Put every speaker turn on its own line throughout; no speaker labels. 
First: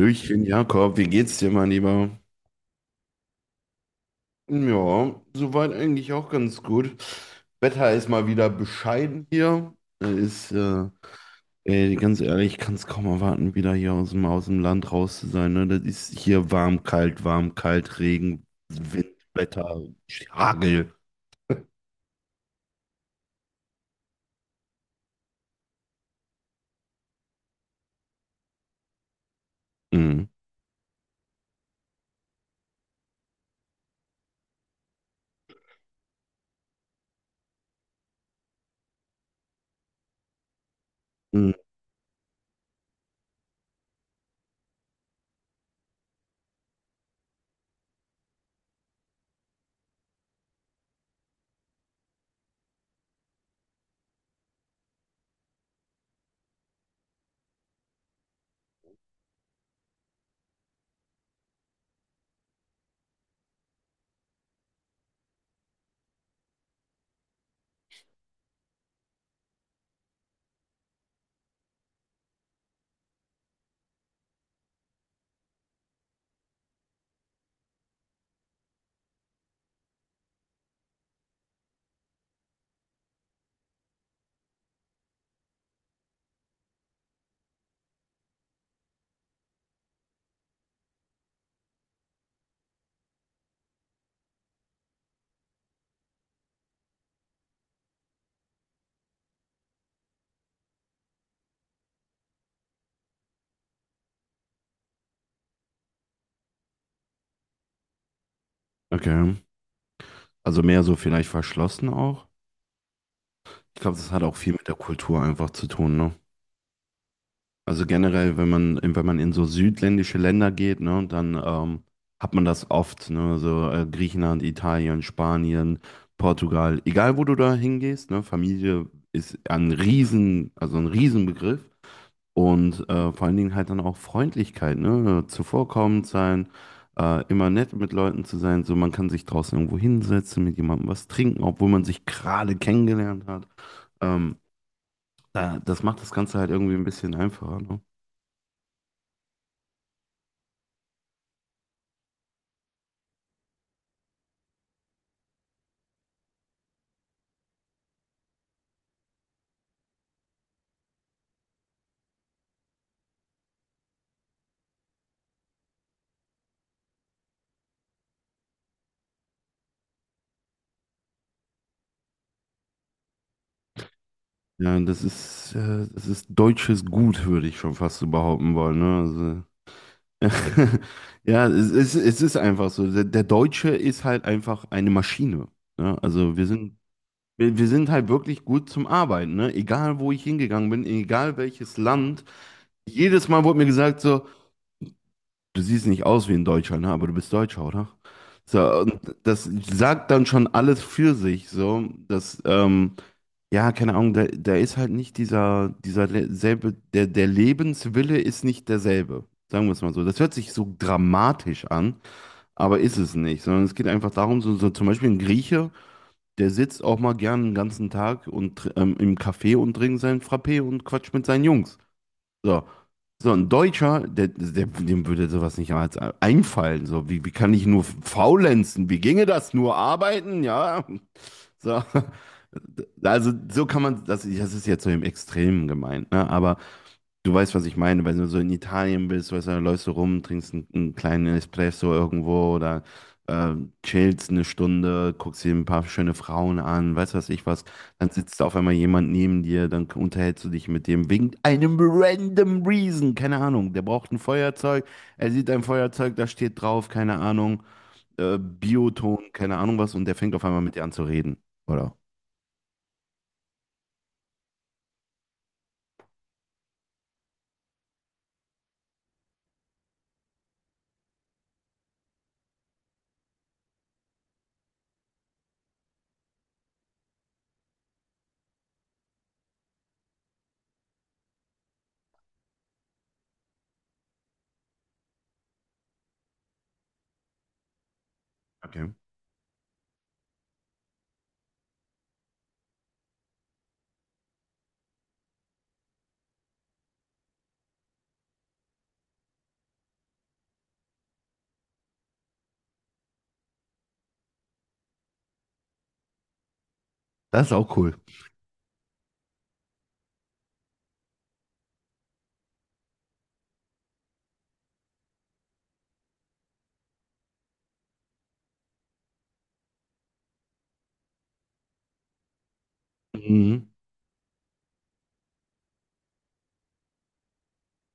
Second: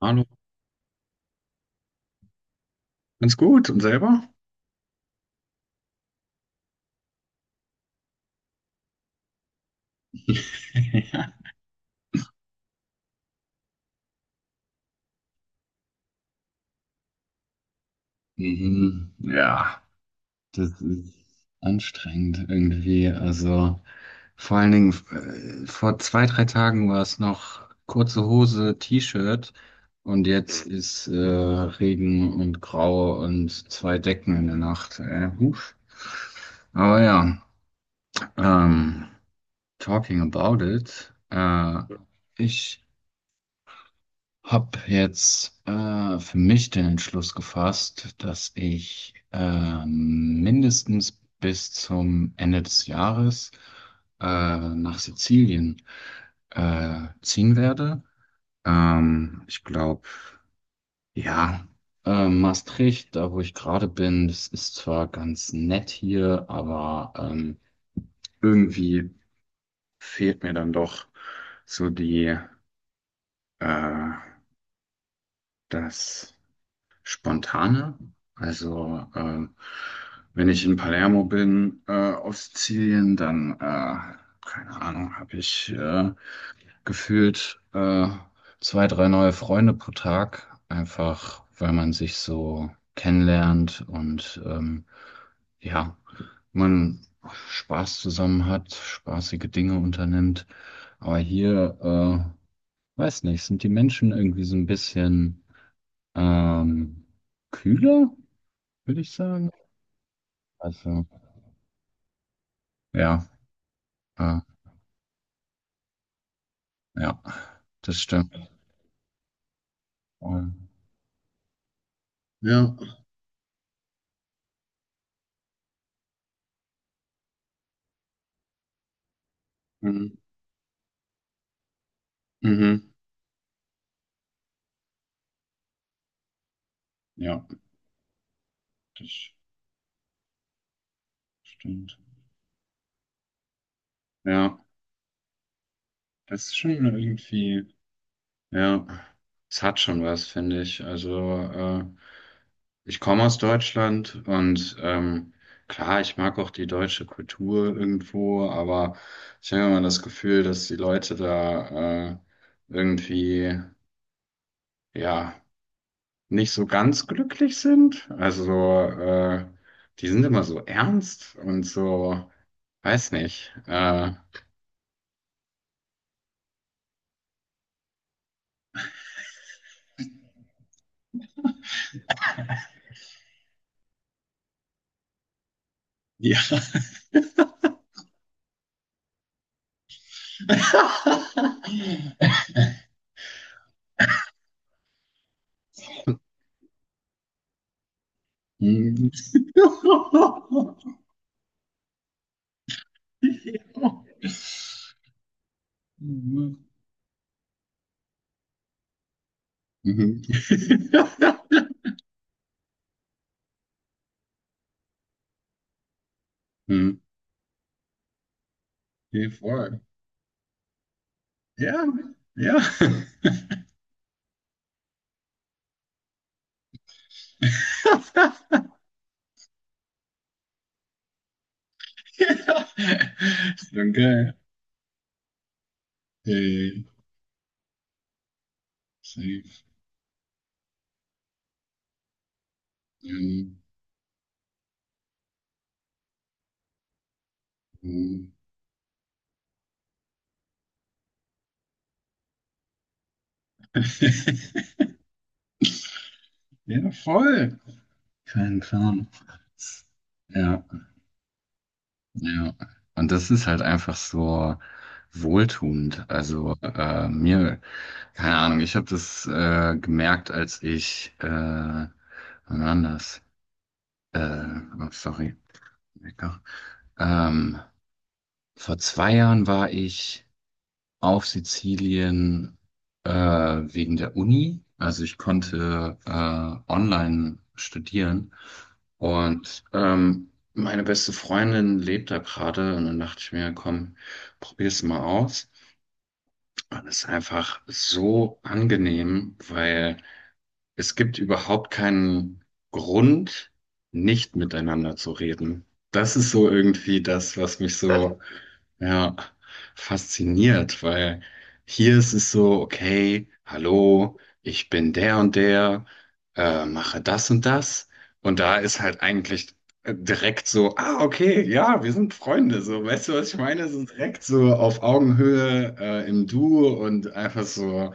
Hallo,
Jakob, wie geht's dir, mein Lieber?
ganz gut. Und selber?
Ja, soweit eigentlich auch ganz gut. Wetter ist mal wieder bescheiden hier. Äh, Ist, äh,
Ja.
Ey, ganz ehrlich, ich kann es kaum erwarten, wieder hier aus dem Land raus zu sein. Ne? Das ist hier warm, kalt, Regen, Wind,
Mhm. Ja,
Wetter,
das
Hagel.
ist anstrengend irgendwie. Also vor allen Dingen vor zwei, drei Tagen war es noch kurze Hose, T-Shirt
Mhm.
und jetzt ist Regen und Grau und zwei Decken in der Nacht. Huf. Aber ja, ähm, talking about it.
Mhm.
Ich hab jetzt für mich den Entschluss gefasst, dass ich mindestens bis zum Ende des Jahres äh, nach Sizilien ziehen werde. Ich glaube, ja, Maastricht, da wo ich gerade bin, das ist zwar ganz nett hier, aber irgendwie fehlt mir dann doch so äh, das Spontane. Also wenn ich in Palermo bin, auf Sizilien, dann, keine Ahnung, habe ich gefühlt zwei, drei neue Freunde pro Tag, einfach weil man sich so kennenlernt und ja, man Spaß zusammen hat, spaßige Dinge unternimmt. Aber hier, weiß nicht, sind die Menschen irgendwie so ein bisschen ähm, kühler, würde ich
Okay.
sagen.
Also mehr so
Also,
vielleicht verschlossen auch.
ja,
Ich glaube, das hat auch
äh,
viel mit der Kultur einfach zu tun, ne?
ja,
Also
das stimmt.
generell, wenn man in so südländische Länder
Ähm,
geht, ne, dann hat man das
Ja,
oft, ne, so Griechenland, Italien, Spanien, Portugal, egal wo du da hingehst, ne, Familie ist
Mhm.
Also ein Riesenbegriff, und
Mhm.
vor allen Dingen halt dann auch Freundlichkeit, ne, zuvorkommend sein,
Ja,
immer nett mit Leuten zu sein, so man kann sich
das
draußen irgendwo hinsetzen, mit jemandem was trinken, obwohl man
stimmt.
sich gerade kennengelernt hat. Ähm,
Ja,
Das macht das Ganze
das
halt
ist schon
irgendwie ein bisschen einfacher,
irgendwie,
ne?
ja, es hat schon was, finde ich. Also, ich komme aus Deutschland und klar, ich mag auch die deutsche Kultur irgendwo, aber ich habe immer das Gefühl, dass die Leute da irgendwie, ja, nicht so ganz glücklich sind. Also, so, die sind immer so ernst und so, weiß nicht. Äh,
Ja, das ist deutsches Gut, würde ich schon fast so behaupten wollen, ne? Also, ja, es ist einfach so. Der Deutsche ist halt einfach eine Maschine. Ne? Also
ja.
wir sind halt wirklich gut zum Arbeiten, ne? Egal wo ich hingegangen bin, egal welches Land. Jedes Mal wurde mir gesagt so: du siehst nicht aus wie ein Deutscher, ne? Aber du bist Deutscher, oder? So,
Hm.
und das sagt dann schon alles für sich, so, dass, ja, keine Ahnung, da ist halt nicht dieser
Mhm.
selbe, der Lebenswille ist nicht derselbe. Sagen wir es mal so. Das
Mhm.
hört sich so dramatisch an, aber ist es nicht, sondern es geht einfach darum, so, so zum Beispiel ein Grieche, der sitzt
Hm.
auch mal gern den ganzen Tag und im
Geh
Café und
vor.
trinkt seinen Frappé und quatscht mit seinen Jungs.
Ja, ja.
So, so ein Deutscher, dem würde sowas nicht als einfallen. So, wie kann ich nur faulenzen? Wie ginge das? Nur arbeiten? Ja. So.
Ja.
Also so kann man, das,
Danke.
das ist jetzt so im Extremen gemeint, ne? Aber
Hey,
du weißt, was ich meine, wenn du so in Italien bist, weißt du,
safe.
dann läufst du rum, trinkst einen kleinen Espresso irgendwo oder äh,
Ähm,
chillst 1 Stunde, guckst dir ein paar schöne Frauen an, weißt du, was ich was, dann
hm.
sitzt auf einmal jemand neben dir, dann unterhältst du dich mit dem wegen einem random Reason, keine Ahnung, der braucht ein Feuerzeug, er sieht ein Feuerzeug, da steht drauf,
Ja,
keine
voll.
Ahnung,
Kein Plan.
Bioton, keine Ahnung was, und der fängt auf
Ja,
einmal mit dir an zu reden. Oder.
ja. Und das ist halt einfach so wohltuend. Also mir, keine Ahnung, ich habe das gemerkt, als ich, wann war denn das? Äh, oh, sorry, Wecker. Ähm, vor 2 Jahren war ich auf Sizilien wegen der Uni. Also ich konnte online studieren
Okay.
und meine beste Freundin lebt da gerade und dann dachte ich mir, komm, probier's mal aus. Und es ist einfach so angenehm, weil es gibt überhaupt keinen Grund, nicht miteinander zu reden. Das ist so irgendwie das,
Das ist
was
auch
mich
cool.
so ja, fasziniert, weil hier ist es so, okay, hallo, ich bin der und der, mache das und das. Und da ist halt eigentlich direkt so, ah, okay, ja, wir sind Freunde, so, weißt du, was ich
Mhm.
meine? So direkt so auf Augenhöhe, im Du und einfach so,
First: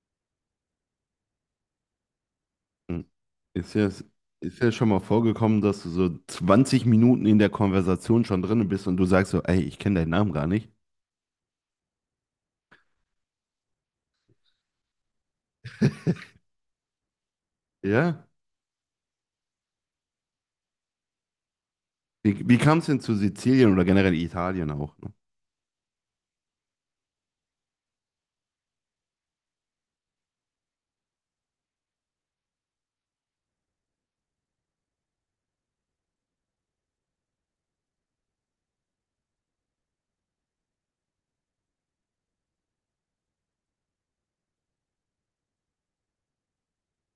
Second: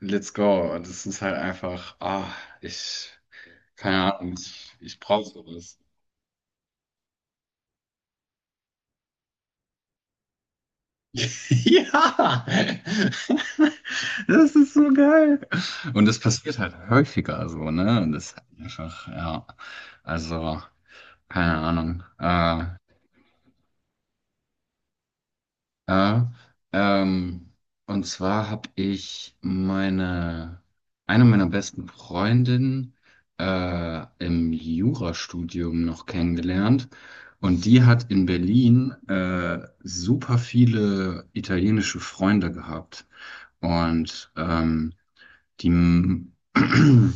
let's go. Und es ist halt einfach, ah, ich,
Ist ja,
keine Ahnung,
ist ja
ich,
schon mal
ich brauche
vorgekommen,
sowas.
dass du so 20 Minuten in der Konversation schon drin bist und du sagst so, ey, ich kenne deinen Namen gar nicht.
Ja! Das ist so geil. Und das passiert halt häufiger so, ne? Und
Ja.
das ist halt einfach, ja. Also, keine Ahnung.
Wie kam es denn zu Sizilien oder generell Italien auch? Ne?
Äh, ähm, und zwar habe ich eine meiner besten Freundinnen im Jurastudium noch kennengelernt. Und die hat in Berlin super viele italienische Freunde gehabt. Und die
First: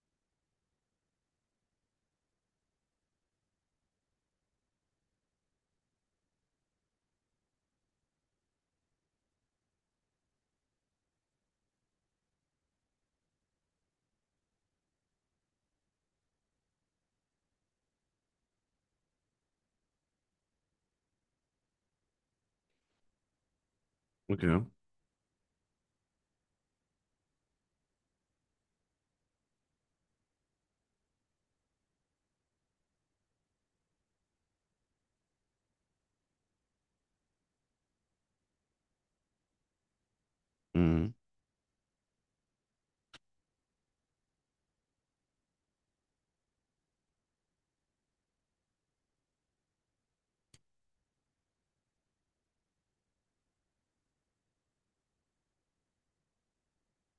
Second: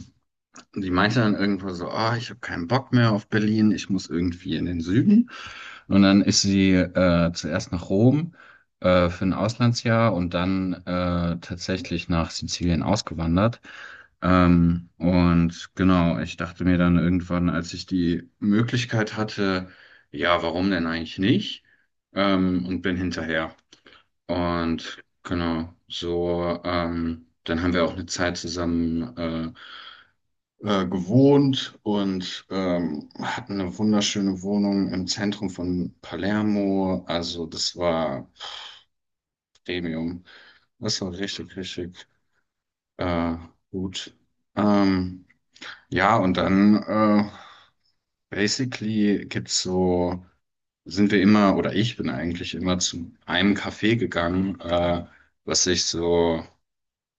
Und die meinte dann irgendwo so, ah, ich habe keinen Bock mehr auf Berlin, ich muss irgendwie in den Süden. Und dann ist sie zuerst nach Rom für ein Auslandsjahr und dann tatsächlich nach Sizilien ausgewandert. Und genau, ich dachte mir dann irgendwann, als ich die Möglichkeit hatte, ja, warum denn eigentlich nicht? Und bin hinterher.
Okay.
Und genau, so, dann haben wir auch eine Zeit zusammen gewohnt und hatten eine wunderschöne Wohnung im Zentrum von Palermo. Also das war Premium. Das
Mhm.
war richtig, richtig äh, gut. Ähm, ja, und dann basically gibt's so, oder ich bin eigentlich immer zu einem Café gegangen, was ich so,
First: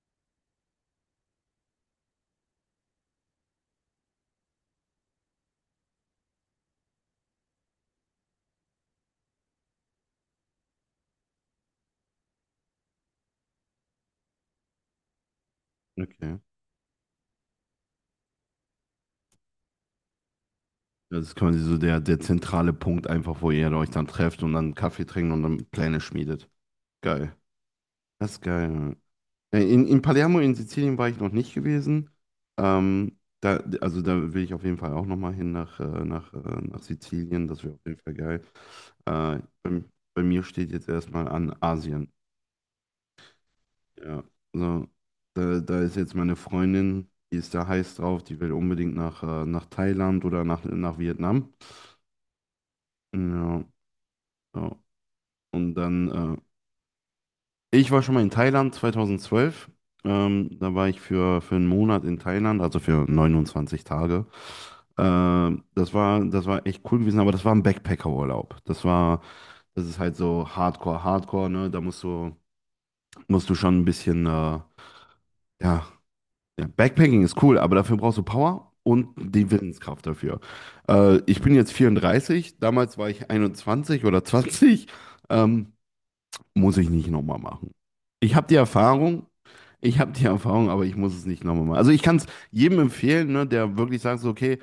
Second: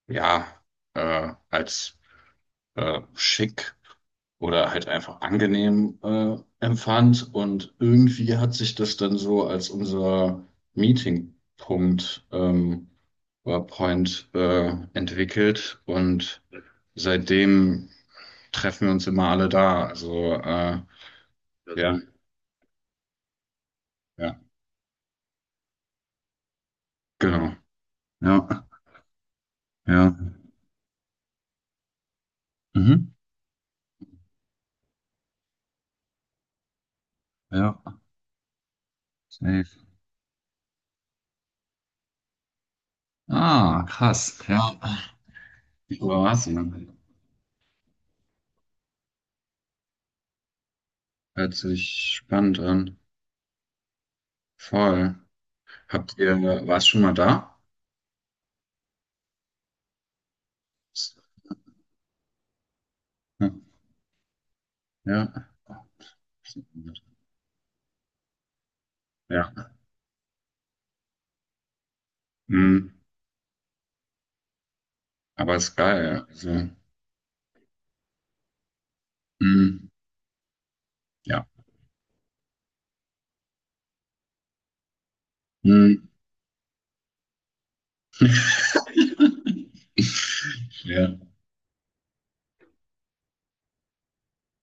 ja, als schick oder halt einfach angenehm empfand. Und irgendwie hat sich das dann so als unser Meetingpunkt oder Point entwickelt.
Okay.
Und seitdem treffen wir uns immer alle da. Also ja,
Das ist quasi so der,
ja,
der zentrale Punkt einfach, wo ihr euch dann
ja,
trefft und dann Kaffee trinkt und dann Pläne schmiedet. Geil.
genau.
Das ist
Ja,
geil. In
ja.
Palermo in Sizilien war ich noch nicht gewesen.
Mhm.
Also da will ich auf jeden Fall auch nochmal hin nach Sizilien. Das wäre auf jeden
Ja,
Fall geil. Äh,
safe.
bei, bei mir steht jetzt erstmal an Asien.
Ah,
Ja,
krass. Ja.
also da ist jetzt meine
Kroatien.
Freundin, die ist da heiß drauf, die will unbedingt nach Thailand oder nach Vietnam.
Hört sich spannend an.
Ja, ja.
Voll.
Und
Habt
dann
ihr, war es schon mal da?
ich war schon mal in Thailand 2012. Da war ich für 1 Monat in Thailand, also für 29 Tage.
Ja.
Das war echt cool gewesen, aber das war ein Backpacker-Urlaub. Das war,
Ja.
das ist halt so Hardcore, Hardcore, ne? Da musst du,
Mhm.
musst du schon ein bisschen,
Aber ist
ja,
geil. Ja.
ja,
Also,
Backpacking ist cool, aber dafür brauchst du Power und die
mhm.
Willenskraft dafür. Ich
Ja.
bin jetzt 34. Damals war ich 21 oder 20. Ähm,
Mhm.
Muss ich nicht nochmal machen. Ich habe die Erfahrung, ich habe die Erfahrung, aber ich muss
Ja.
es nicht nochmal machen. Also ich kann es jedem empfehlen, ne, der wirklich sagt, so, okay,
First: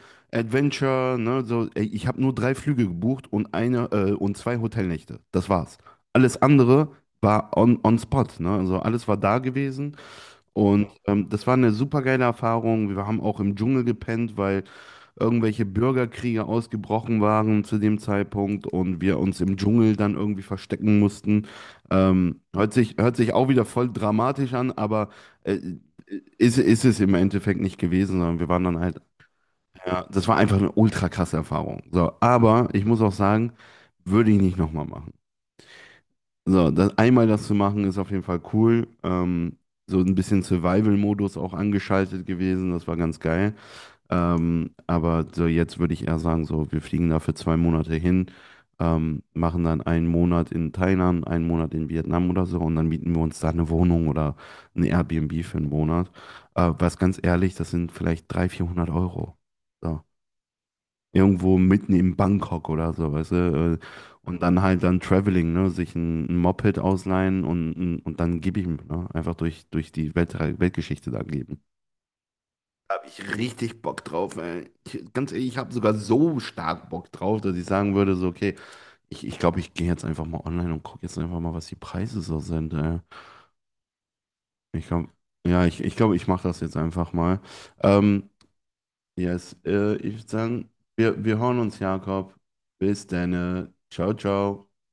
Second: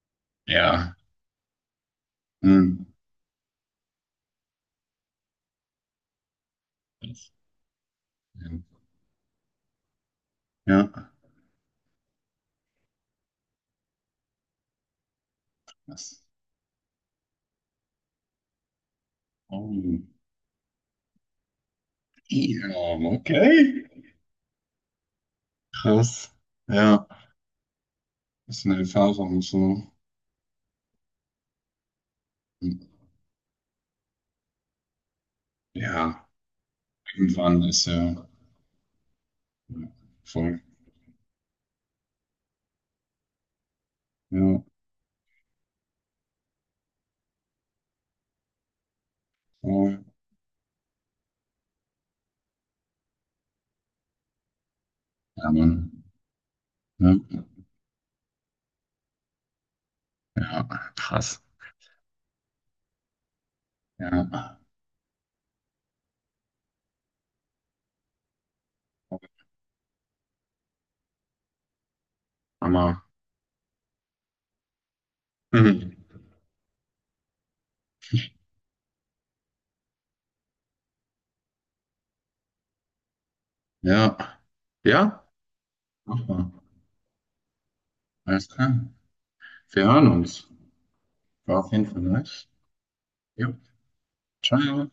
Ja.
Adventure, ne, so, ey, ich habe nur drei Flüge
Mhm.
gebucht und zwei Hotelnächte. Das war's. Alles andere
Das-
war on spot,
Ja.
ne? Also alles war da gewesen, und
Ja.
das war eine super geile Erfahrung. Wir haben auch im Dschungel gepennt, weil irgendwelche
Das.
Bürgerkriege ausgebrochen waren zu dem Zeitpunkt und wir uns im Dschungel
Oh.
dann irgendwie verstecken mussten. Ähm, hört
Ja,
sich, hört sich auch wieder
okay.
voll dramatisch an, aber äh,
Krass.
ist es
Ja.
im Endeffekt nicht gewesen, sondern wir waren
Ist eine
dann halt,
Erfahrung so.
ja, das war einfach eine ultra krasse Erfahrung. So, aber ich muss auch sagen, würde ich nicht nochmal machen.
Ja.
So, einmal das zu
Irgendwann
machen
ist
ist auf jeden
ja
Fall cool. So ein bisschen
voll.
Survival-Modus auch angeschaltet gewesen, das war ganz geil.
Ja.
Aber so jetzt würde ich eher sagen, so, wir fliegen da für 2 Monate hin, machen dann
Voll.
1 Monat in Thailand, 1 Monat in Vietnam oder so, und dann mieten wir uns da eine Wohnung oder ein Airbnb
Ja,
für einen
Mann.
Monat. Was ganz
Ja.
ehrlich, das sind vielleicht 300, 400 Euro. So.
Ja. Krass.
Irgendwo mitten in Bangkok oder so, weißt du? Und
Ja.
dann halt dann Traveling, ne? Sich ein Moped ausleihen und dann gib ihm, ne? Einfach durch die Welt, Weltgeschichte da geben.
Hammer.
Habe ich richtig Bock drauf, ey. Ich, ganz ehrlich, ich habe sogar
Mhm.
so stark Bock drauf, dass ich sagen würde, so, okay, ich glaube, ich gehe jetzt einfach mal online und gucke jetzt einfach mal, was die Preise so sind, ey.
Ja.
Ich glaube,
Ja.
ja, ich glaube, ich
Mach
mache
mal.
das jetzt einfach mal. Ähm,
Alles klar.
yes,
Wir hören
ich würde
uns.
sagen, wir hören
War auf
uns,
jeden Fall
Jakob.
nice.
Bis dann.
Ja.
Ciao, ciao.
Ciao.